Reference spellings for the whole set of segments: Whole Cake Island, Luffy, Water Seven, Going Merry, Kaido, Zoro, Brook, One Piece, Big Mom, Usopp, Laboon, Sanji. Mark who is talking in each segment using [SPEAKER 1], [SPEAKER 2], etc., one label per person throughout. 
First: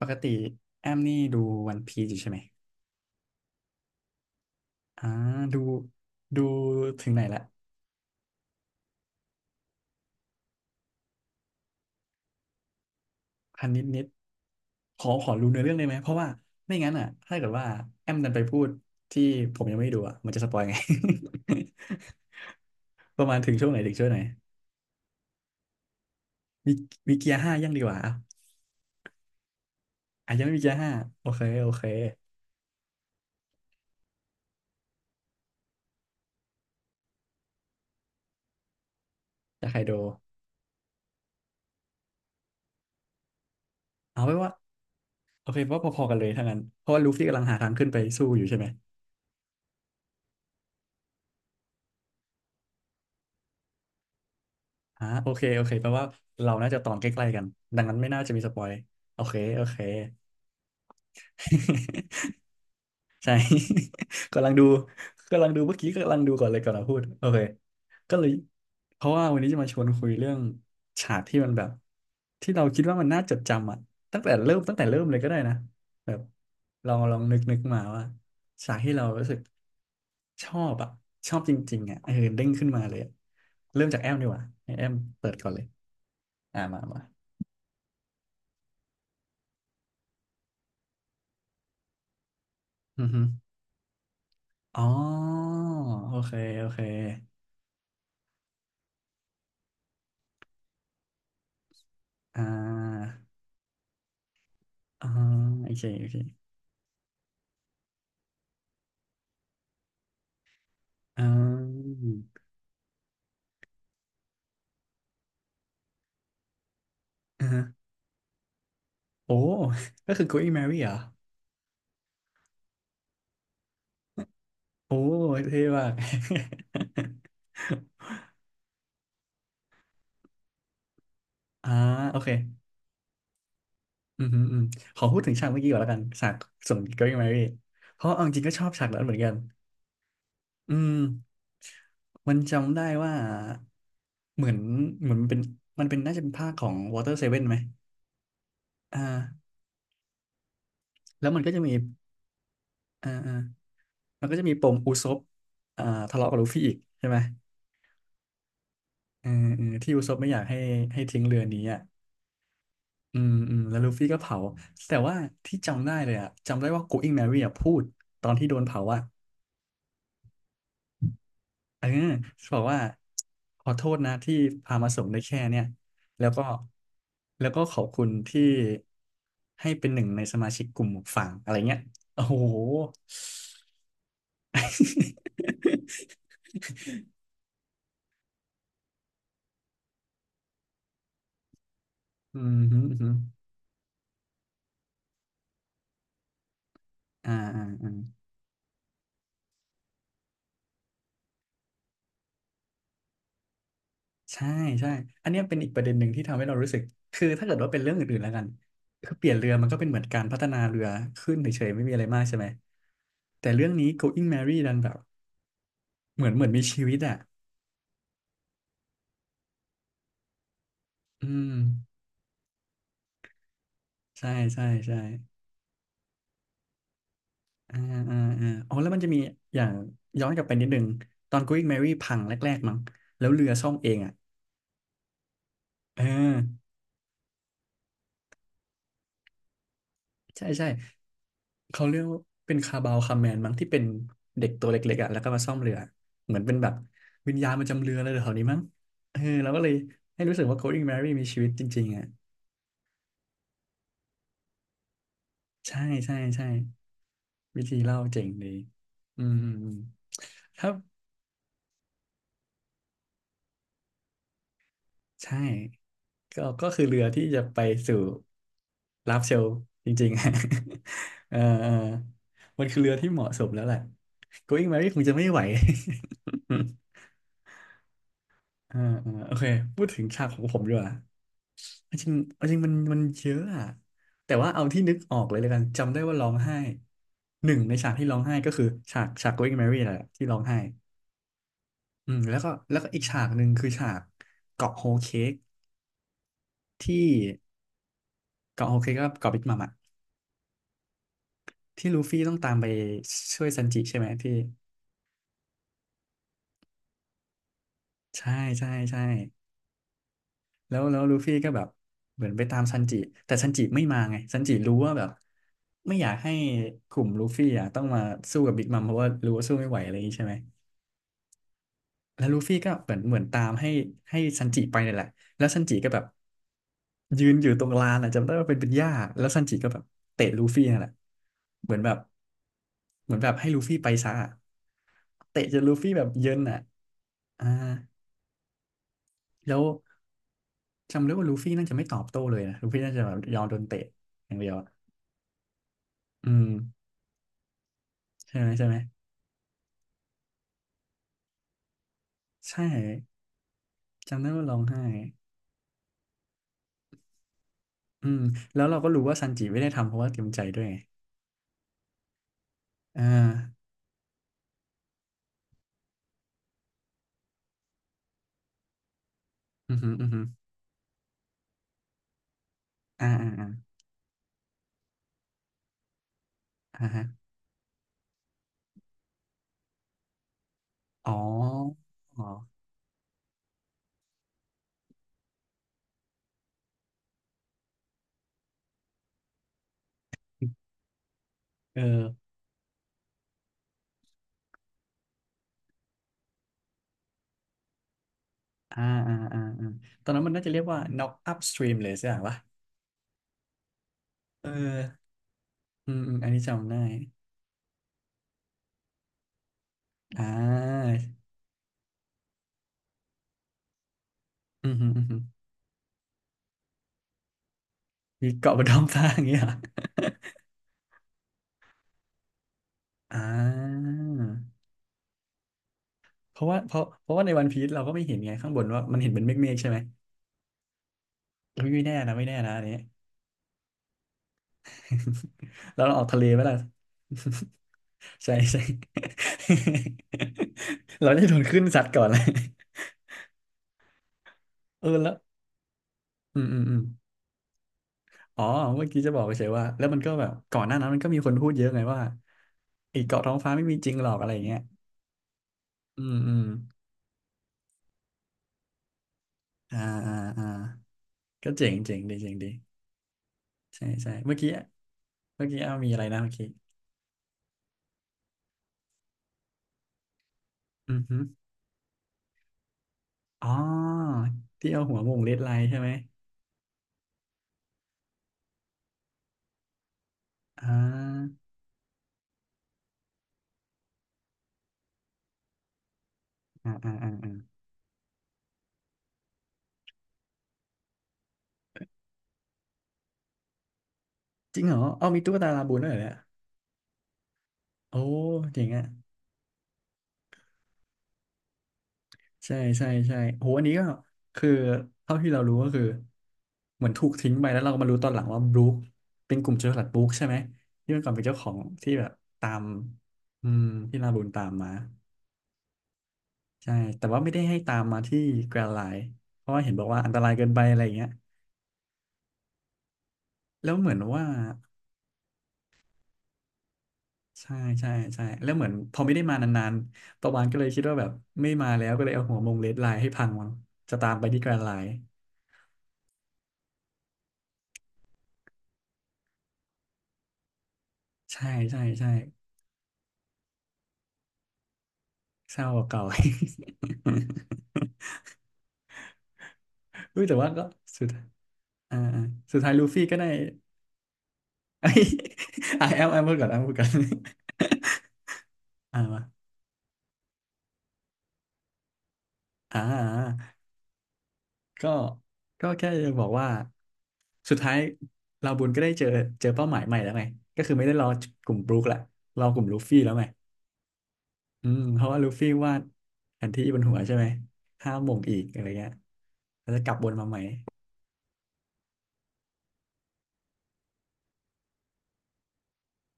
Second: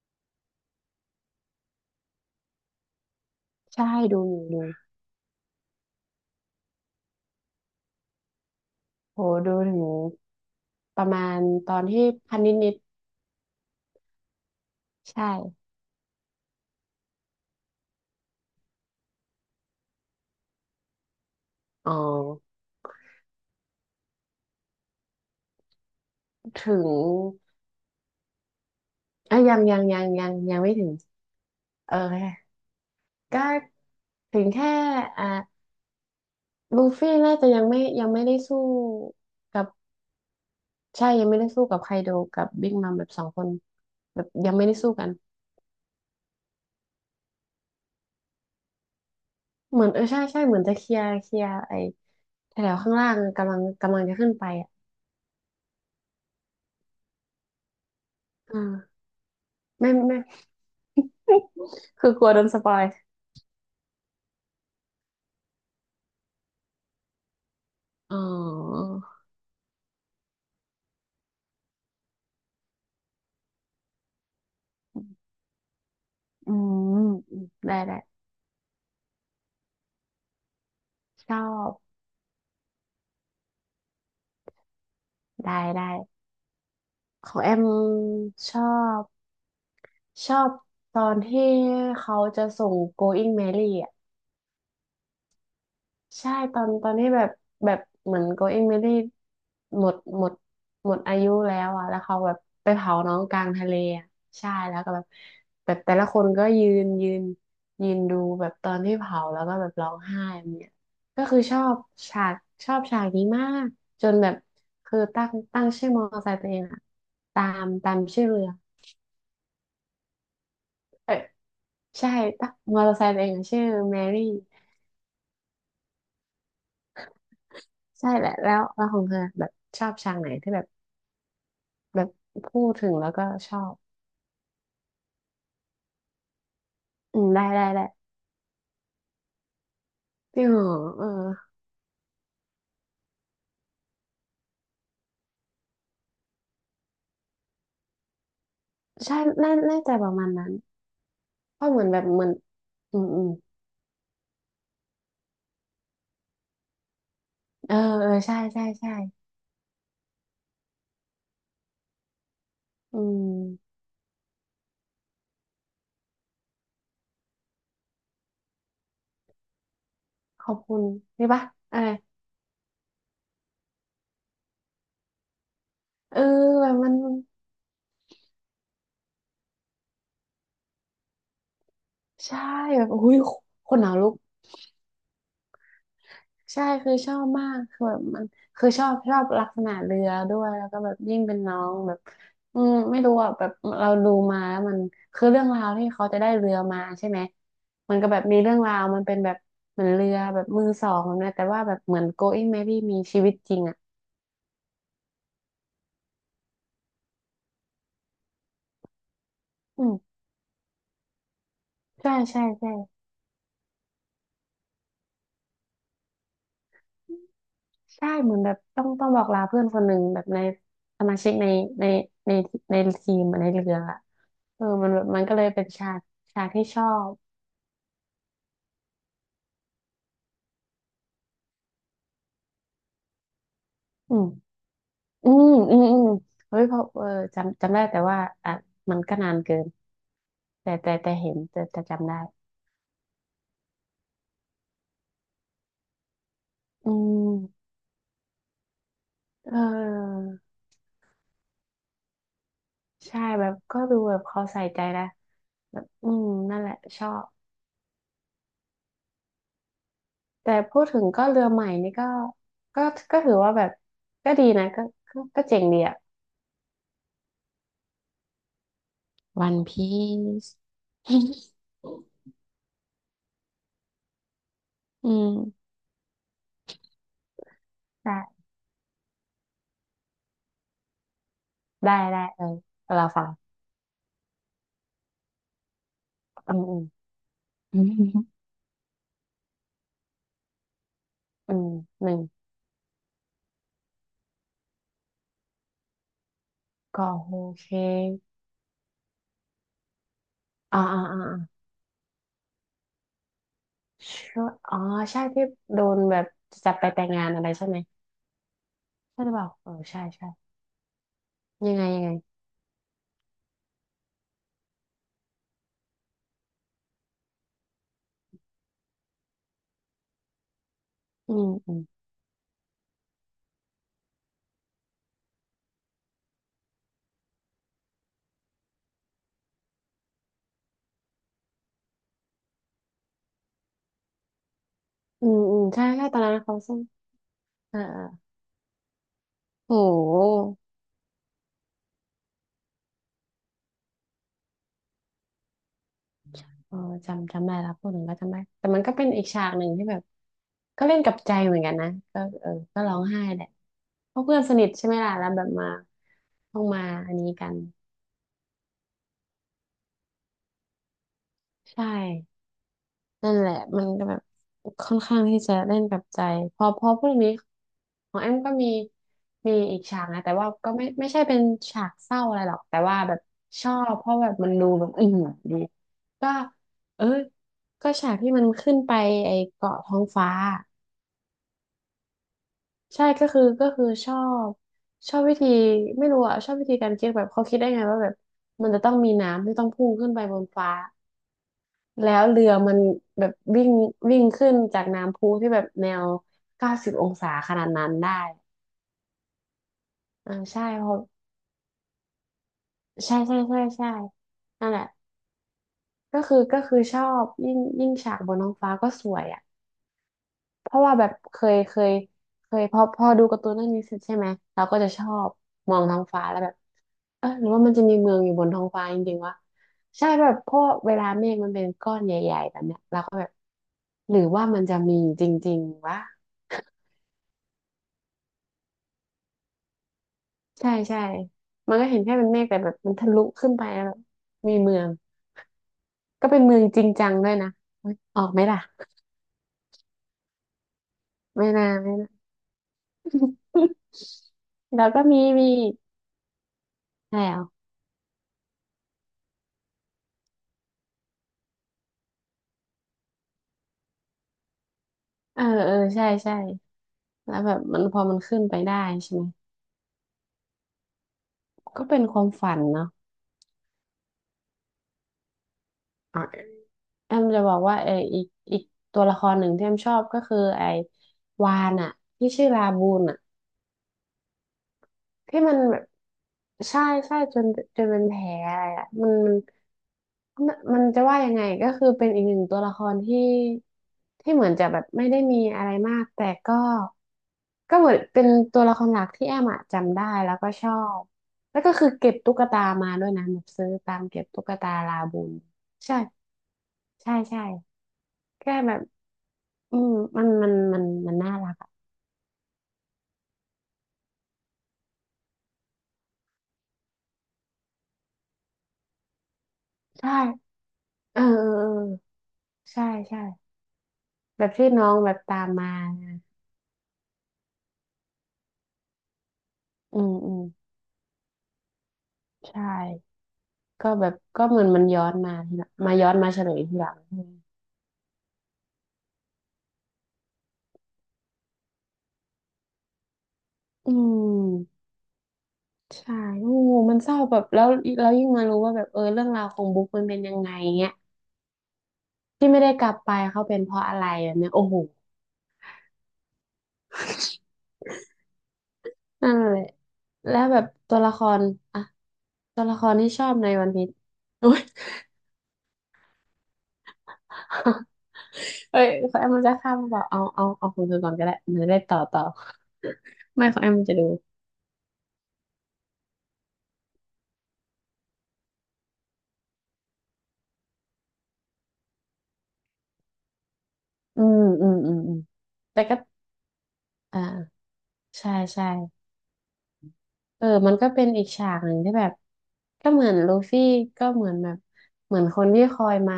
[SPEAKER 1] ปกติแอมนี่ดูวันพีซอยู่ใช่ไหม
[SPEAKER 2] ใช่ดูอยู่ดู
[SPEAKER 1] อ่า ดู ดูถึงไหนละ
[SPEAKER 2] โหดูถึงประมาณตอนที่พันนิดนิด
[SPEAKER 1] พันนิดนิดขอรู้
[SPEAKER 2] ใช่
[SPEAKER 1] เนื้อเรื่องได้ไหม เพราะว่าไม่งั้นอ่ะถ้าเกิดว่าแอมดันไปพูดที่ผมยังไม่ดูอ่ะมันจะสปอยไง
[SPEAKER 2] อ๋อ
[SPEAKER 1] ประมาณถึงช่วงไหนถึงช่วงไหนมี
[SPEAKER 2] ถึง
[SPEAKER 1] มีเกียร์ห้ายังดีกว่าอ่ะ
[SPEAKER 2] อ่ะยังยังยังยั
[SPEAKER 1] อ่ะ
[SPEAKER 2] ง
[SPEAKER 1] ยังไม่
[SPEAKER 2] ยั
[SPEAKER 1] มี
[SPEAKER 2] ง
[SPEAKER 1] เกี
[SPEAKER 2] ไม่
[SPEAKER 1] ยร์
[SPEAKER 2] ถึ
[SPEAKER 1] ห้า
[SPEAKER 2] ง
[SPEAKER 1] โอเค โอเค
[SPEAKER 2] เออก็ถึงแค่อ่ะลูฟี่น่าจะยังไม่ได้สู้กั
[SPEAKER 1] จะ
[SPEAKER 2] บ
[SPEAKER 1] ใครโด
[SPEAKER 2] ใช่ยังไม่ได้สู้กับไคโดกับบิ๊กมัมแบบสองคนแบ
[SPEAKER 1] เอา
[SPEAKER 2] บ
[SPEAKER 1] ไว้
[SPEAKER 2] ยั
[SPEAKER 1] ว่า
[SPEAKER 2] งไม่ได้สู้กัน
[SPEAKER 1] โอเคเพราะพอๆกันเลยถ้างั้นเพราะว่าลูฟี่กำลังหาทางขึ้นไปสู้อยู่ใช่ไหม
[SPEAKER 2] เหมือนเออใช่ใช่เหมือนจะเคลียร์เคลียร์ไอ้แถวข้างล่างกำลังจะขึ้นไปอ่ะ
[SPEAKER 1] อ่าโอเคโอเคแปลว่าเราน่าจะตอนใกล้ๆกันดังนั้นไม่น่าจะมีสปอย
[SPEAKER 2] อ่า
[SPEAKER 1] โอเคโอเค
[SPEAKER 2] ไม่ไม่ คือกลัว โดนสปอย
[SPEAKER 1] ใช่ กำลังดูกำลังดูเมื่อกี้กำลังดูก่อนเลยก่อนเราพูดโอเคก็
[SPEAKER 2] อ๋อ
[SPEAKER 1] เลยเพราะว่าวันนี้จะมาชวนคุยเรื่องฉากที่มันแบบที่เราคิดว่ามันน่าจดจำอะตั้งแต่เริ่มตั้งแต่เริ่มเลยก็ได้นะแบบ
[SPEAKER 2] อื
[SPEAKER 1] ลอ
[SPEAKER 2] ม
[SPEAKER 1] งลองนึกนึก
[SPEAKER 2] ได้
[SPEAKER 1] มา
[SPEAKER 2] ได้
[SPEAKER 1] ว่าฉากที่เรารู้สึกชอบอะ
[SPEAKER 2] ช
[SPEAKER 1] ชอ
[SPEAKER 2] อ
[SPEAKER 1] บจ
[SPEAKER 2] บ
[SPEAKER 1] ริงๆอะเออเด้งขึ้นมาเลยอะเริ่มจากแอมดีกว่าให้แอมเปิดก่อน
[SPEAKER 2] ได้
[SPEAKER 1] เลย
[SPEAKER 2] ได้
[SPEAKER 1] อ่ามามา
[SPEAKER 2] ของแอมชอบชอบตอนที่เขาจะส่ง
[SPEAKER 1] อือฮึ
[SPEAKER 2] Going Merry อ่ะ
[SPEAKER 1] อ๋อโอ
[SPEAKER 2] ใช่
[SPEAKER 1] เค
[SPEAKER 2] ตอ
[SPEAKER 1] โอ
[SPEAKER 2] น
[SPEAKER 1] เค
[SPEAKER 2] ตอนนี้แบบแบบเหมือนโกอิงเมได้หมดหมดหมดอายุแล้วอ่ะแล้วเขาแบบ
[SPEAKER 1] อ่
[SPEAKER 2] ไปเผา
[SPEAKER 1] า
[SPEAKER 2] น้องกลางทะเลอ่ะใช่แล้วก็แบบ
[SPEAKER 1] อ่าโอ
[SPEAKER 2] แบบ
[SPEAKER 1] เค
[SPEAKER 2] แต่
[SPEAKER 1] โอ
[SPEAKER 2] ละ
[SPEAKER 1] เค
[SPEAKER 2] คนก็ยืนดูแบบตอนที่เผาแล้วก็แบบร้องไห้เนี่ยก็
[SPEAKER 1] อ่
[SPEAKER 2] คือชอบ
[SPEAKER 1] า
[SPEAKER 2] ฉากนี้มากจนแบบคือตั้งชื่อมอเตอร์ไซค์ตัวเองอ่ะตา
[SPEAKER 1] อ่าฮะ
[SPEAKER 2] มตามชื่อเรือ
[SPEAKER 1] โอ้ ก็คือ Going Mary เหรอ
[SPEAKER 2] เออใช่ตั้งมอเตอร์ไซค์ตัวเองอะชื่อแมรี่
[SPEAKER 1] โอ้เท่มาก
[SPEAKER 2] ใช่ แหละแล้วแล้วของเธอแบบชอบฉากไหนที่แบบ
[SPEAKER 1] อ่า
[SPEAKER 2] แบบ
[SPEAKER 1] โอเค
[SPEAKER 2] พูดถึงแล้วก็ชอบ
[SPEAKER 1] อืมอฮออืมขอพูดถึงฉากเมื่อกี้ก่อนแล้วกันฉากส่วน Going
[SPEAKER 2] อืม
[SPEAKER 1] Mary
[SPEAKER 2] ได้ได้ได้
[SPEAKER 1] เพราะเอาจริงก็ชอบฉากนั้นเหมือนกัน
[SPEAKER 2] พี่หอ
[SPEAKER 1] อืม
[SPEAKER 2] เออ
[SPEAKER 1] มันจำได้ว่าเหมือนเหมือนมันเป็นน่าจะเป็นภาคของ Water Seven ไหมอ่
[SPEAKER 2] ใช่
[SPEAKER 1] า
[SPEAKER 2] น่าน่าจะประมาณนั้น
[SPEAKER 1] แล้วมันก็จะ
[SPEAKER 2] เพ
[SPEAKER 1] มี
[SPEAKER 2] ราะเหมือนแบบเหมือนอืม
[SPEAKER 1] อ่า
[SPEAKER 2] อืม
[SPEAKER 1] มันก็จะมีปมอุซบอ่าทะเลาะกับลูฟี่อีกใช่ไหม
[SPEAKER 2] เออเออใช่ใช่ใช่
[SPEAKER 1] เออเออที่อุซบไม่อยากให้ทิ้งเรือนี้อ่ะ
[SPEAKER 2] อื
[SPEAKER 1] อืมอืมแล้
[SPEAKER 2] ม
[SPEAKER 1] วลูฟี่ก็เผาแต่ว่าที่จำได้เลยอ่ะจำได้ว่ากุ๊กอิงแมรี่อ่ะพูดตอนที่โดนเผาอ่ะ
[SPEAKER 2] ขอบคุณนี่ปะอะ
[SPEAKER 1] เอ
[SPEAKER 2] ไร
[SPEAKER 1] อบอกว่าขอโทษนะที่พามาส่งได้แค่เนี่ย
[SPEAKER 2] เออ
[SPEAKER 1] แล้วก็
[SPEAKER 2] แบบมัน
[SPEAKER 1] แล้วก็ขอบคุณที่ให้เป็นหนึ่งในสมาชิกกลุ่มหมวกฟางอะไรเงี้ยโอ้โห
[SPEAKER 2] ใช่แบบอุ้ยคนหนาวลุก ใช่คือชอบมากคือแบบมันคือชอบชอบลักษณะเรือด้วยแล้วก็แบบยิ่งเป็นน้องแบบ
[SPEAKER 1] อืม
[SPEAKER 2] อืม
[SPEAKER 1] ฮึอืม
[SPEAKER 2] ไม่
[SPEAKER 1] ฮึ
[SPEAKER 2] รู้อ่ะแบบเราดูมาแล้วมันคือเรื่องราวที่เขาจะได้เรือมาใช่ไหม
[SPEAKER 1] อ่าอ่าอ่า
[SPEAKER 2] มันก็แบบมีเรื่องราวมันเป็นแบบเหมือนเรือแบบมือสองนะแต่ว่าแบบเหมือน Going Merry มีชีวิตจริงอ่ะ
[SPEAKER 1] ใช่ใช่อันเนี้ยเป็นอีกประเด็นหนึ่งที่ทำให้เรารู้สึก คือถ้าเกิดว่าเป็นเรื่องอื่นๆแล้วกันคือเปลี่ยนเรือมันก็
[SPEAKER 2] อื
[SPEAKER 1] เป็น
[SPEAKER 2] ม
[SPEAKER 1] เหมือนการพัฒนาเรือขึ้นเฉยๆไม่มีอะไร
[SPEAKER 2] ใช่
[SPEAKER 1] มากใช่
[SPEAKER 2] ใช่
[SPEAKER 1] ไหม
[SPEAKER 2] ใช่
[SPEAKER 1] แต่เรื่องนี้ Going Merry ดันแบบเหมือนเหมือนมีชีวิตอ่ะ
[SPEAKER 2] ใช่เหมือนแบบต้องบอกลาเพื่อนคนหนึ่งแบบในสมา
[SPEAKER 1] อื
[SPEAKER 2] ชิก
[SPEAKER 1] ม
[SPEAKER 2] ในในในทีมอะในเรืออ่ะ
[SPEAKER 1] ใช่
[SPEAKER 2] เอ
[SPEAKER 1] ใช่
[SPEAKER 2] อมัน
[SPEAKER 1] ใช่
[SPEAKER 2] แบบมันก็เลยเป็นฉากฉากที่ชอบ
[SPEAKER 1] อ่าอ่าอ่าอ๋อแล้วมันจะมีอย่างย้อนกลับไปนิดนึงตอน Going Merry พังแรกๆมั้งแล้วเรือซ่อมเองอ่ะ
[SPEAKER 2] อืม อืมอืมอื
[SPEAKER 1] เออ
[SPEAKER 2] มเฮ้ยเพราะเออจำได้แต่ว่าอ่ะมันก็นานเกิน
[SPEAKER 1] ใช่ใช่
[SPEAKER 2] แต่เห็นแต่
[SPEAKER 1] เขาเรียก
[SPEAKER 2] จำได้
[SPEAKER 1] ว่าเป็นคาบาวคาแมนมั้งที่เป็นเด็กตัวเล็กๆอ่ะแล้วก็มาซ่อมเรือเหมือนเป็นแบบ
[SPEAKER 2] อื
[SPEAKER 1] วิญญาณประ
[SPEAKER 2] ม
[SPEAKER 1] จำเรืออะไรแถวนี้มั้งเออเรา
[SPEAKER 2] เ
[SPEAKER 1] ก็เลย
[SPEAKER 2] อ
[SPEAKER 1] ให้
[SPEAKER 2] อ
[SPEAKER 1] รู้สึกว่าโค i ิ g งแมรี่มีชีวิตจริงๆอ่ะ
[SPEAKER 2] ใช่แบบก็ดูแบบเขาใส่ใจนะแบ
[SPEAKER 1] ใช่
[SPEAKER 2] บอื
[SPEAKER 1] ใช่
[SPEAKER 2] ม
[SPEAKER 1] ใช่
[SPEAKER 2] นั่นแหละชอบ
[SPEAKER 1] วิธีเล่าเจ๋งดีอืมอืมอืม
[SPEAKER 2] แต่
[SPEAKER 1] ถ้า
[SPEAKER 2] พูดถึงก็เรือใหม่นี่ก็ก็ก็ถือว่าแบบก็ดีนะก็ก็
[SPEAKER 1] ใช่
[SPEAKER 2] ก็เจ๋งดีอะ
[SPEAKER 1] ก็คือเรือที่จะไปสู่ลาฟเชล
[SPEAKER 2] วัน
[SPEAKER 1] จ
[SPEAKER 2] พี
[SPEAKER 1] ริง
[SPEAKER 2] ซ
[SPEAKER 1] ๆ เออเออมันคือเรือที่เหมาะสมแล้วแหละ Going m e r y คง
[SPEAKER 2] อื
[SPEAKER 1] จะไม่
[SPEAKER 2] ม
[SPEAKER 1] ไหว
[SPEAKER 2] ได้
[SPEAKER 1] อ่าอ่าโอเคพูดถึงฉากของผมดีกว่า
[SPEAKER 2] ได้
[SPEAKER 1] เอาจริง
[SPEAKER 2] ได้เออ
[SPEAKER 1] เอาจริงมันมัน
[SPEAKER 2] เราฟั
[SPEAKER 1] เย
[SPEAKER 2] ง
[SPEAKER 1] อะอะแต่ว่าเอาที่นึกออกเลยแล้วกันจำได้ว่าร้อง
[SPEAKER 2] อื
[SPEAKER 1] ไห้
[SPEAKER 2] มอืม
[SPEAKER 1] หนึ่งในฉาก
[SPEAKER 2] อื
[SPEAKER 1] ที่ร้องไห้
[SPEAKER 2] ม
[SPEAKER 1] ก็คือฉากฉาก Going Mary แหละที่ร้องไห้
[SPEAKER 2] อืมห
[SPEAKER 1] อื
[SPEAKER 2] นึ่
[SPEAKER 1] ม
[SPEAKER 2] ง
[SPEAKER 1] แล้วก็แล้วก็อีกฉากหนึ่งคือฉากเกาะโฮลเค้กที่
[SPEAKER 2] ก็โอเค
[SPEAKER 1] เกาะโฮลเค้กก็เกาะบิ๊กมัมอะ
[SPEAKER 2] อ่าอ่าอ่า
[SPEAKER 1] ที่ลูฟี่ต้องตามไปช่วยซันจิใช่ไหมที่
[SPEAKER 2] ช่วยอ๋อใช่ที่โดนแบบจับไปแต่งงานอะไรใช่ไหม
[SPEAKER 1] ใช่ใช่ใช่
[SPEAKER 2] ใช่หรือเปล่าเออใช่ใช่
[SPEAKER 1] แล้วลูฟี่ก็แบบ
[SPEAKER 2] ยังไงยังไง
[SPEAKER 1] เหมือนไปตามซันจิแต่ซันจิไม่มาไงซันจิรู้ว่าแบบไม่อยากให้กลุ่มลูฟี่อ่ะต้องมาสู้กับบิ๊กมัมเพราะว่ารู้ว่าสู้ไม่ไหวอะไรอย่างนี้ใช่ไหม
[SPEAKER 2] อืมอืม
[SPEAKER 1] แล้วลูฟี่ก็เหมือนเหมือนตามให้ซันจิไปนี่นแหละแล้วซันจิก็แบบยืนอยู่ตรงลานอ่ะจำได้ว่าเป็นหญ้าแล้วซันจิก็แบบเตะลูฟี่นั่นแหละเหมือนแบบเหมือนแบบให้ลูฟี่ไปซะอะ
[SPEAKER 2] อืม
[SPEAKER 1] เตะจ
[SPEAKER 2] อื
[SPEAKER 1] น
[SPEAKER 2] ม
[SPEAKER 1] ลู
[SPEAKER 2] ใช่
[SPEAKER 1] ฟี่แบ
[SPEAKER 2] ใช่
[SPEAKER 1] บ
[SPEAKER 2] ตอน
[SPEAKER 1] เยิ
[SPEAKER 2] นั้น
[SPEAKER 1] น
[SPEAKER 2] เขา
[SPEAKER 1] อ่ะ
[SPEAKER 2] ซึ่ง
[SPEAKER 1] อ่า
[SPEAKER 2] อ่าอ่า
[SPEAKER 1] แล้ว
[SPEAKER 2] โห
[SPEAKER 1] จำได้ว่าลูฟี่น่าจะไม่ตอบโต้เลยนะลูฟี่น่าจะแบบยอมโดนเตะอย่างเดียวอะอืม
[SPEAKER 2] เออจำได้แล้วพูดถึงก็จำ
[SPEAKER 1] ใช่
[SPEAKER 2] ได้
[SPEAKER 1] ไหมใช่
[SPEAKER 2] แต่
[SPEAKER 1] ไหม
[SPEAKER 2] มันก็เป็นอีกฉากหนึ่งที่แบบก็เล่นกับใจเหมือนกันนะก็เออ
[SPEAKER 1] ใช่
[SPEAKER 2] ก็ร้องไห้แหละเพ
[SPEAKER 1] จำ
[SPEAKER 2] ราะ
[SPEAKER 1] ได้
[SPEAKER 2] เพื่อน
[SPEAKER 1] ว่า
[SPEAKER 2] ส
[SPEAKER 1] ร้อง
[SPEAKER 2] นิท
[SPEAKER 1] ไห้
[SPEAKER 2] ใช่ไหมล่ะแล้วแบบมาต้องมาอันนี้กัน
[SPEAKER 1] อืมแล้วเราก็รู้ว่าซันจิไม่ได้ทำเพราะว่าเต็มใจด้วยไง
[SPEAKER 2] ใช่
[SPEAKER 1] อ่
[SPEAKER 2] นั่นแหละ
[SPEAKER 1] า
[SPEAKER 2] มันก็แบบค่อนข้างที่จะเล่นกับใจพอพูดอย่างนี้ของแอมก็มี
[SPEAKER 1] อื
[SPEAKER 2] อี
[SPEAKER 1] อ
[SPEAKER 2] ก
[SPEAKER 1] หือ
[SPEAKER 2] ฉา
[SPEAKER 1] อื
[SPEAKER 2] ก
[SPEAKER 1] อหื
[SPEAKER 2] นะ
[SPEAKER 1] อ
[SPEAKER 2] แต่ว่าก็ไม่ไม่ใช่เป็นฉากเศร้าอะไรหรอกแต่ว่า
[SPEAKER 1] อ่า
[SPEAKER 2] แบบ
[SPEAKER 1] อ่าอ่า
[SPEAKER 2] ชอบเพราะแบบมันดูแบบอิ่มดีก็
[SPEAKER 1] อ่า
[SPEAKER 2] เอ
[SPEAKER 1] ฮะ
[SPEAKER 2] อก็ฉากที่มันขึ้นไปไอเกาะท้องฟ้า
[SPEAKER 1] อ๋ออ๋อ
[SPEAKER 2] ใช่ก็คือชอบชอบวิธีไม่รู้อะชอบวิธีการคิดแบบเขาคิดได้ไงว่าแบบมันจะต้องมีน้ำที่ต้องพุ่งขึ้นไปบนฟ้า
[SPEAKER 1] เออ
[SPEAKER 2] แล้วเรือมันแบบวิ่งวิ่งขึ้นจากน้ำพุที่แบบแนว90 องศาขนาดนั้นได้
[SPEAKER 1] อ่าอ่าอ่าอ่าตอนนั้นมั
[SPEAKER 2] อ่า
[SPEAKER 1] นน่าจะเรี
[SPEAKER 2] ใช่
[SPEAKER 1] ยกว่า
[SPEAKER 2] เพราะ
[SPEAKER 1] knock up stream เลยใชกอย่าวะ
[SPEAKER 2] ใช่ใช่ใช่ใช่
[SPEAKER 1] เอ
[SPEAKER 2] นั่นแหละ
[SPEAKER 1] ออืมอืม
[SPEAKER 2] ก็
[SPEAKER 1] อัน
[SPEAKER 2] คื
[SPEAKER 1] นี้
[SPEAKER 2] อก็
[SPEAKER 1] จำได้
[SPEAKER 2] คือชอบยิ่งฉากบนท้องฟ้าก็สวยอ่ะ
[SPEAKER 1] อ่
[SPEAKER 2] เพราะว่า
[SPEAKER 1] า
[SPEAKER 2] แบบเคยเคยเคยพอดูการ์ตูนเรื่องนี้เสร็จใช่ไหมเรา
[SPEAKER 1] อือ
[SPEAKER 2] ก็
[SPEAKER 1] หื
[SPEAKER 2] จะ
[SPEAKER 1] อ
[SPEAKER 2] ช
[SPEAKER 1] อือ
[SPEAKER 2] อ
[SPEAKER 1] หือ
[SPEAKER 2] บมองท้องฟ้าแล้วแบบเออหรือว่ามันจะมีเมืองอ
[SPEAKER 1] มี
[SPEAKER 2] ยู่บน
[SPEAKER 1] เกาะ
[SPEAKER 2] ท้
[SPEAKER 1] บ
[SPEAKER 2] อ
[SPEAKER 1] น
[SPEAKER 2] ง
[SPEAKER 1] ท้อ
[SPEAKER 2] ฟ้า
[SPEAKER 1] ง
[SPEAKER 2] จ
[SPEAKER 1] ฟ้า
[SPEAKER 2] ริ
[SPEAKER 1] อ
[SPEAKER 2] ง
[SPEAKER 1] ย่าง
[SPEAKER 2] ๆวะ
[SPEAKER 1] เงี้ยเหรอ
[SPEAKER 2] ใช่แบบเพราะเวลาเมฆมันเป็นก้อนใหญ่ๆแบบเนี้ยเราก็
[SPEAKER 1] อ่
[SPEAKER 2] แบบหรือว่า
[SPEAKER 1] า
[SPEAKER 2] มันจะมีจริงๆวะ
[SPEAKER 1] เพราะว่าเพราะว่าในวันพีซเราก็ไม่เห็นไงข้างบนว่ามันเห็นเป็นเมฆใช่ไหม
[SPEAKER 2] ใช่ใช่
[SPEAKER 1] อุ๊ย
[SPEAKER 2] มัน
[SPEAKER 1] ไม่
[SPEAKER 2] ก็
[SPEAKER 1] แน่
[SPEAKER 2] เห็นแค่
[SPEAKER 1] นะไม่
[SPEAKER 2] เป็น
[SPEAKER 1] แน่
[SPEAKER 2] เมฆ
[SPEAKER 1] นะ
[SPEAKER 2] แต่
[SPEAKER 1] อัน
[SPEAKER 2] แบ
[SPEAKER 1] นี้
[SPEAKER 2] บมันทะลุขึ้นไปแล้วแบบมีเมือง
[SPEAKER 1] แล้วเราออกทะเล
[SPEAKER 2] ก็
[SPEAKER 1] ไห
[SPEAKER 2] เป็
[SPEAKER 1] ม
[SPEAKER 2] นเมื
[SPEAKER 1] ล่ะ
[SPEAKER 2] องจริงจังด้วยนะเฮ้ยอ อก
[SPEAKER 1] ใช่
[SPEAKER 2] ไหมล่ะ
[SPEAKER 1] ใช่ เราได้โดน
[SPEAKER 2] ไม่
[SPEAKER 1] ขึ้น
[SPEAKER 2] น่า
[SPEAKER 1] ซัด
[SPEAKER 2] ไม่
[SPEAKER 1] ก่อน
[SPEAKER 2] น่า
[SPEAKER 1] เลย
[SPEAKER 2] แล้
[SPEAKER 1] เออ
[SPEAKER 2] วก็
[SPEAKER 1] แล้ว
[SPEAKER 2] มีมี
[SPEAKER 1] อืมอืมอืม
[SPEAKER 2] แล้ว
[SPEAKER 1] อ๋อเมื่อกี้จะบอกเฉยๆว่าแล้วมันก็แบบก่อนหน้านั้นมันก็มีคนพูดเยอะไงว่าไอ้เกาะท้องฟ้าไม่มีจริงหรอกอะไรอย่างเงี้ย
[SPEAKER 2] เออเออ
[SPEAKER 1] อื
[SPEAKER 2] ใช่
[SPEAKER 1] มอื
[SPEAKER 2] ใช่
[SPEAKER 1] ม
[SPEAKER 2] แล้วแบบมันพอมันขึ้นไปได้ใช่ไหม
[SPEAKER 1] อ่าอ่าอ่าก็
[SPEAKER 2] ก็เป็นความ
[SPEAKER 1] เจ๋งดี
[SPEAKER 2] ฝันเนาะ
[SPEAKER 1] ใช่ใช่เมื่อกี้เมื่อกี้เอามีอะไรนะ
[SPEAKER 2] อ่ะ
[SPEAKER 1] เมื่อกี้
[SPEAKER 2] แอมจะบอกว่าเอออีกตัวละครหนึ่งที่แอมชอบก็คือไอ้
[SPEAKER 1] อือฮึ
[SPEAKER 2] วานอะที่ชื่อลาบูนอะ
[SPEAKER 1] อ๋อที่เอาหัวหมุงเรด
[SPEAKER 2] ที่
[SPEAKER 1] ไล
[SPEAKER 2] มัน
[SPEAKER 1] ท์ใช่
[SPEAKER 2] แบบ
[SPEAKER 1] ไหม
[SPEAKER 2] ใช่ใช่จนเป็นแผลอะไรอ่ะมันมัน
[SPEAKER 1] อ่
[SPEAKER 2] มันจะว่ายัง
[SPEAKER 1] า
[SPEAKER 2] ไงก็คือเป็นอีกหนึ่งตัวละครที่เหมือนจะแบบไม่ได้มีอะไรมากแต่ก็
[SPEAKER 1] อ่าอ่าอ่าอ่า
[SPEAKER 2] ก็เหมือนเป็นตัวละครหลักที่แอมอะจำได้แล้วก็ชอบแล้วก็คือเก็บตุ๊กตามาด้วยนะแบบซื้อตามเก็บตุ๊ก
[SPEAKER 1] จริง
[SPEAKER 2] ตา
[SPEAKER 1] เหรอ
[SPEAKER 2] ลา
[SPEAKER 1] เอามี
[SPEAKER 2] บู
[SPEAKER 1] ตุ๊
[SPEAKER 2] น
[SPEAKER 1] กตาลาบูนด้วยเห
[SPEAKER 2] ใช่
[SPEAKER 1] รอเนี่ย
[SPEAKER 2] ใช่ใช่
[SPEAKER 1] โอ้
[SPEAKER 2] แค่
[SPEAKER 1] เจรง
[SPEAKER 2] แบบ
[SPEAKER 1] อ่ะ
[SPEAKER 2] อืมมันน่ารักอะ
[SPEAKER 1] ใช่ใช่ใช่โหอันนี้ก็คือเท่าที่เรารู้ก็คือเหมือนถูกทิ้งไปแล้วเราก็มารู้ตอนหลังว่าบรูคเป็นกลุ่มโจรสลัดบรูคใช่ไหม
[SPEAKER 2] ใช่
[SPEAKER 1] ที่เมื่อก่อน
[SPEAKER 2] เออ
[SPEAKER 1] เป็นเจ้า
[SPEAKER 2] เอ
[SPEAKER 1] ขอ
[SPEAKER 2] อ
[SPEAKER 1] ง
[SPEAKER 2] เอ
[SPEAKER 1] ที่แบบ
[SPEAKER 2] อ
[SPEAKER 1] ตาม
[SPEAKER 2] ใช่ใช่
[SPEAKER 1] อืมที่ลาบูน
[SPEAKER 2] แบ
[SPEAKER 1] ตาม
[SPEAKER 2] บที่
[SPEAKER 1] มา
[SPEAKER 2] น้องแบบตามมา
[SPEAKER 1] ใช่แต่ว่าไม่ได้ให้ตามมาที่แกรนด์ไลน์เพราะว่าเห็นบอก
[SPEAKER 2] อื
[SPEAKER 1] ว่าอัน
[SPEAKER 2] ม
[SPEAKER 1] ต
[SPEAKER 2] อื
[SPEAKER 1] ราย
[SPEAKER 2] ม
[SPEAKER 1] เกินไปอะไรอย่างเงี้ย
[SPEAKER 2] ใช่
[SPEAKER 1] แล้วเห
[SPEAKER 2] ก็
[SPEAKER 1] มือน
[SPEAKER 2] แบบ
[SPEAKER 1] ว่า
[SPEAKER 2] ก็เหมือนมันย้อนมาทีหละมาย้อนมาเฉลยทีหลังอืม
[SPEAKER 1] ใช่ใช่ใช่แล้วเหมือนพอไม่ได้มานานๆประวานก็เลยคิดว่าแบบไม่มาแล้วก็เลยเอาหัวมงเลดไลน์ให้พังมันจะตามไปที่แกรนด์ไลน์
[SPEAKER 2] ใช่โอ้มันเศร้าแบบแล้วแล้วยิ่งมารู้ว่าแบบเรื่องราวของบุ๊กมันเป็นยังไงเงี้ย
[SPEAKER 1] ใช่ใช่ใช่
[SPEAKER 2] ที่ไม่ได้กลับไปเขาเป็นเพราะอะไรแบบเนี้ยโอ้โห
[SPEAKER 1] เศร้ากว่าเก่า
[SPEAKER 2] นั่นแหละ
[SPEAKER 1] อุ้ยแต่
[SPEAKER 2] แล้ว
[SPEAKER 1] ว่า
[SPEAKER 2] แบ
[SPEAKER 1] ก็
[SPEAKER 2] บตัว
[SPEAKER 1] สุด
[SPEAKER 2] ละครอ่ะ
[SPEAKER 1] อ่าอ่า สุด
[SPEAKER 2] ตัว
[SPEAKER 1] ท้าย
[SPEAKER 2] ละค
[SPEAKER 1] ลู
[SPEAKER 2] ร
[SPEAKER 1] ฟี่
[SPEAKER 2] ที่
[SPEAKER 1] ก็
[SPEAKER 2] ช
[SPEAKER 1] ได้
[SPEAKER 2] อบในวันพีชโอ้ย
[SPEAKER 1] ไอ้ไอ้แอมพูดก่อนแอมพูดก่อน
[SPEAKER 2] เอ้ย
[SPEAKER 1] อ่า
[SPEAKER 2] ขอ
[SPEAKER 1] มา
[SPEAKER 2] แอมมันจะข้ามมาบอกเอาของเธอก่อนก็ได้มันจะได้ต่อ
[SPEAKER 1] อ่าอ่
[SPEAKER 2] ไม่ข
[SPEAKER 1] า
[SPEAKER 2] องแอมมันจะดู
[SPEAKER 1] ก็ก็แค่จะบอกว่าสุดท้ายลาบูนก็ได้เจอเจอเป้าหมายใหม่แล้วไงก็คือไม่ได้รอกลุ่มบรูคละรอกลุ่มลูฟี่แล้วไง
[SPEAKER 2] อืม
[SPEAKER 1] อื
[SPEAKER 2] อืม
[SPEAKER 1] ม
[SPEAKER 2] อืม
[SPEAKER 1] เพราะ
[SPEAKER 2] อื
[SPEAKER 1] ว่า
[SPEAKER 2] ม
[SPEAKER 1] ลูฟี่วาด
[SPEAKER 2] แต่ก็
[SPEAKER 1] แผนที่บนหัวใช่
[SPEAKER 2] อ่า
[SPEAKER 1] ไหม ห้ามหม่ง
[SPEAKER 2] ใช่
[SPEAKER 1] อีกอะ
[SPEAKER 2] ใช่
[SPEAKER 1] ไรเงี้ยแล้วจะกลับวนมาใหม่
[SPEAKER 2] อมันก็เป็นอีกฉากหนึ่งที่แบบก็เหมือนลูฟี่ก็เหมือนแบบเหมือนคนที่คอยมา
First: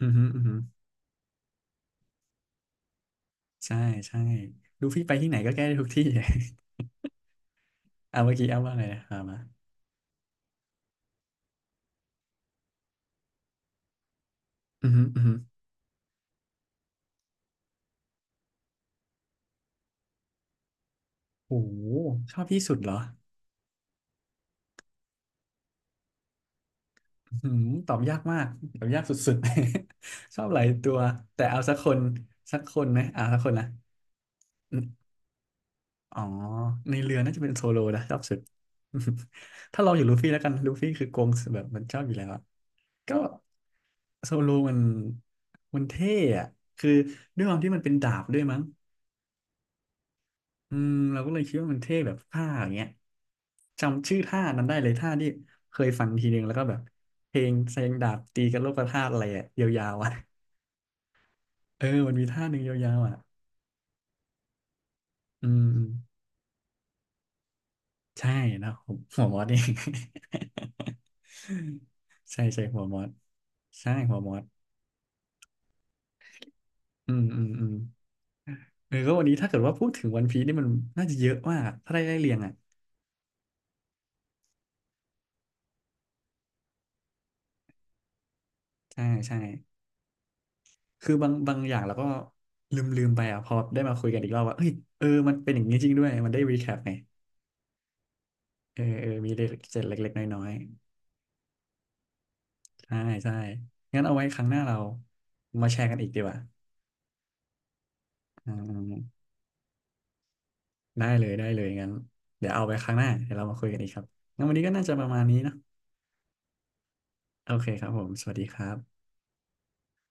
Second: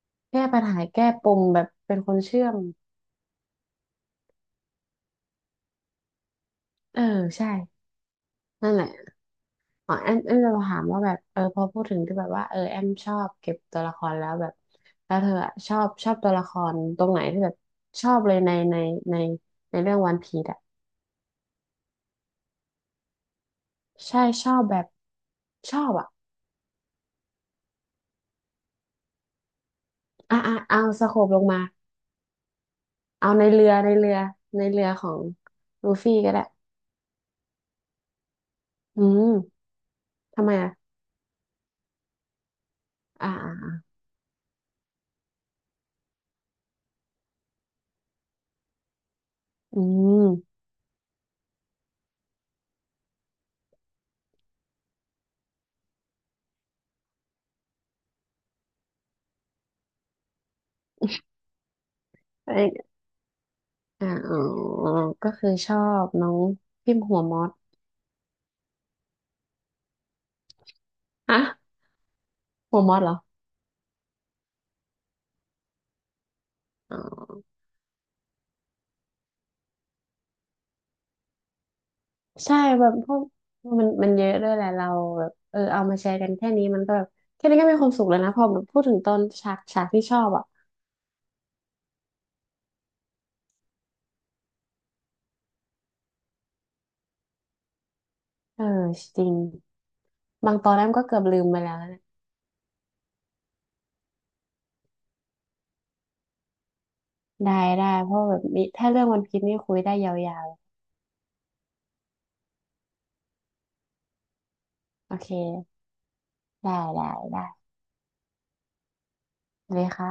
[SPEAKER 1] อือฮึอือ
[SPEAKER 2] แก้
[SPEAKER 1] ฮึ
[SPEAKER 2] ปัญหาแก้ปมแบบเป็นคนเชื่อม
[SPEAKER 1] ใช่ใช่ลูฟี่ไปที่ไหนก็แก้ได้ทุกที่
[SPEAKER 2] เออใช่
[SPEAKER 1] อ่าเมื่อกี้แอา
[SPEAKER 2] นั่
[SPEAKER 1] ว่า
[SPEAKER 2] นแห
[SPEAKER 1] ไง
[SPEAKER 2] ละ
[SPEAKER 1] นะอ่ามา
[SPEAKER 2] อ๋อแอมจะถามว่าแบบพอพูดถึงที่แบบว่าแอมชอบเก็บตัวละครแล้วแบบ
[SPEAKER 1] อือฮึ
[SPEAKER 2] แล้ว
[SPEAKER 1] อือ
[SPEAKER 2] เธ
[SPEAKER 1] ฮึ
[SPEAKER 2] ออะชอบตัวละครตรงไหนที่แบบชอบเลยในในในเรื่องวันพีซอะ
[SPEAKER 1] โอ้โหชอบที่สุดเหรอ
[SPEAKER 2] ใช่ชอบแบบชอบอะ
[SPEAKER 1] อืมตอบยากมากตอบยากสุดๆ ช
[SPEAKER 2] อ่ะ
[SPEAKER 1] อบ
[SPEAKER 2] อ่ะ
[SPEAKER 1] หลาย
[SPEAKER 2] เอา
[SPEAKER 1] ตัว
[SPEAKER 2] สโคปล
[SPEAKER 1] แต่
[SPEAKER 2] งมา
[SPEAKER 1] เอาสักคนสักคนไหมอ่า
[SPEAKER 2] เอา
[SPEAKER 1] สัก
[SPEAKER 2] ใน
[SPEAKER 1] คน
[SPEAKER 2] เรื
[SPEAKER 1] นะ
[SPEAKER 2] อในเรือในเรือของลูฟี่
[SPEAKER 1] อ๋อ
[SPEAKER 2] ก็ได้
[SPEAKER 1] ในเรือน่าจะเป็นโซโลนะชอบสุด
[SPEAKER 2] อืม
[SPEAKER 1] ถ้าเราอยู่ลูฟี่แล้ว
[SPEAKER 2] ทำ
[SPEAKER 1] กั
[SPEAKER 2] ไม
[SPEAKER 1] นลู
[SPEAKER 2] อ่ะ
[SPEAKER 1] ฟี่คือโกงแบบมันชอบอยู่แล้วอะก็
[SPEAKER 2] อ่า
[SPEAKER 1] โซโลมันเท่อะคือด้วยความที่มันเป็นดาบด้วยมั้ง
[SPEAKER 2] อืม
[SPEAKER 1] อืมเราก็เลยคิดว่ามันเท่แบบท่าอย่างเงี้ยจำชื่อท่านั้นได้เลยท่าที่เคยฟังทีนึงแล้วก็แบบเพลงแสดงดาบตีกันโลกธาตุอะไรอะยาวๆอะเออมันมีท่าห
[SPEAKER 2] เอ
[SPEAKER 1] นึ่งยา
[SPEAKER 2] ย
[SPEAKER 1] วๆอะ
[SPEAKER 2] อ่าอ๋อก็
[SPEAKER 1] อื
[SPEAKER 2] คือชอ
[SPEAKER 1] ม
[SPEAKER 2] บน้องพิมพ์หัวมอส
[SPEAKER 1] ใช่นะผม หัวมอสเอง
[SPEAKER 2] ฮะ
[SPEAKER 1] ใช่ใช่
[SPEAKER 2] หั
[SPEAKER 1] หั
[SPEAKER 2] ว
[SPEAKER 1] ว
[SPEAKER 2] ม
[SPEAKER 1] ม
[SPEAKER 2] อส
[SPEAKER 1] อส
[SPEAKER 2] เหรอ
[SPEAKER 1] ใช่หัวมอส
[SPEAKER 2] อ๋
[SPEAKER 1] อืมอืม
[SPEAKER 2] อ
[SPEAKER 1] อืมเออก็วันนี้ถ้าเกิดว่าพูดถึงวันพีซนี่มันน่าจะเยอะมากถ้าได้ไล่เรียงอ่ะ
[SPEAKER 2] ใช่แบบพวกมันเยอะด้วยแหละเราแบบเอามาแชร์กันแค่นี้มันก็แบบแค่นี้ก็มีความสุขแล้วนะพอแบบพูดถึง
[SPEAKER 1] ใช่
[SPEAKER 2] ตอน
[SPEAKER 1] ใช่
[SPEAKER 2] ฉากที่ชอบอ่ะ
[SPEAKER 1] คือบางอย่างเราก็ลืมไปอ่ะพอได้มาคุยกันอีกรอบว่าเอ้ยเออมันเป็นอย่างนี้จริงด้วยมันได้รีแคปไง
[SPEAKER 2] เออ
[SPEAKER 1] เออเออ
[SPEAKER 2] จริ
[SPEAKER 1] มี
[SPEAKER 2] ง
[SPEAKER 1] เจ็ดเล็กๆน้อย
[SPEAKER 2] บางตอนแรกมก็เกือบลืมไปแล้วนะ
[SPEAKER 1] ๆใช่ใช่งั้นเอาไว้ครั้งหน้าเรามาแชร์กันอีกดีกว่า
[SPEAKER 2] ได้ได้เพราะแบบ
[SPEAKER 1] อ่
[SPEAKER 2] มีถ้าเรื่องวัน
[SPEAKER 1] า
[SPEAKER 2] พีซนี่คุยได้ยาว
[SPEAKER 1] ได้เลยได้เลยงั้นเดี๋ยวเอาไปครั้งหน้าเดี๋ยวเรามาคุยกันอีกครับงั้นวันนี้ก็น่าจะป
[SPEAKER 2] ๆ
[SPEAKER 1] ระ
[SPEAKER 2] โอ
[SPEAKER 1] มาณ
[SPEAKER 2] เค
[SPEAKER 1] นี้เนอะ
[SPEAKER 2] ได้ได้ได้
[SPEAKER 1] โอเคครับผมสวัสดีครับ
[SPEAKER 2] เลัาค่ะ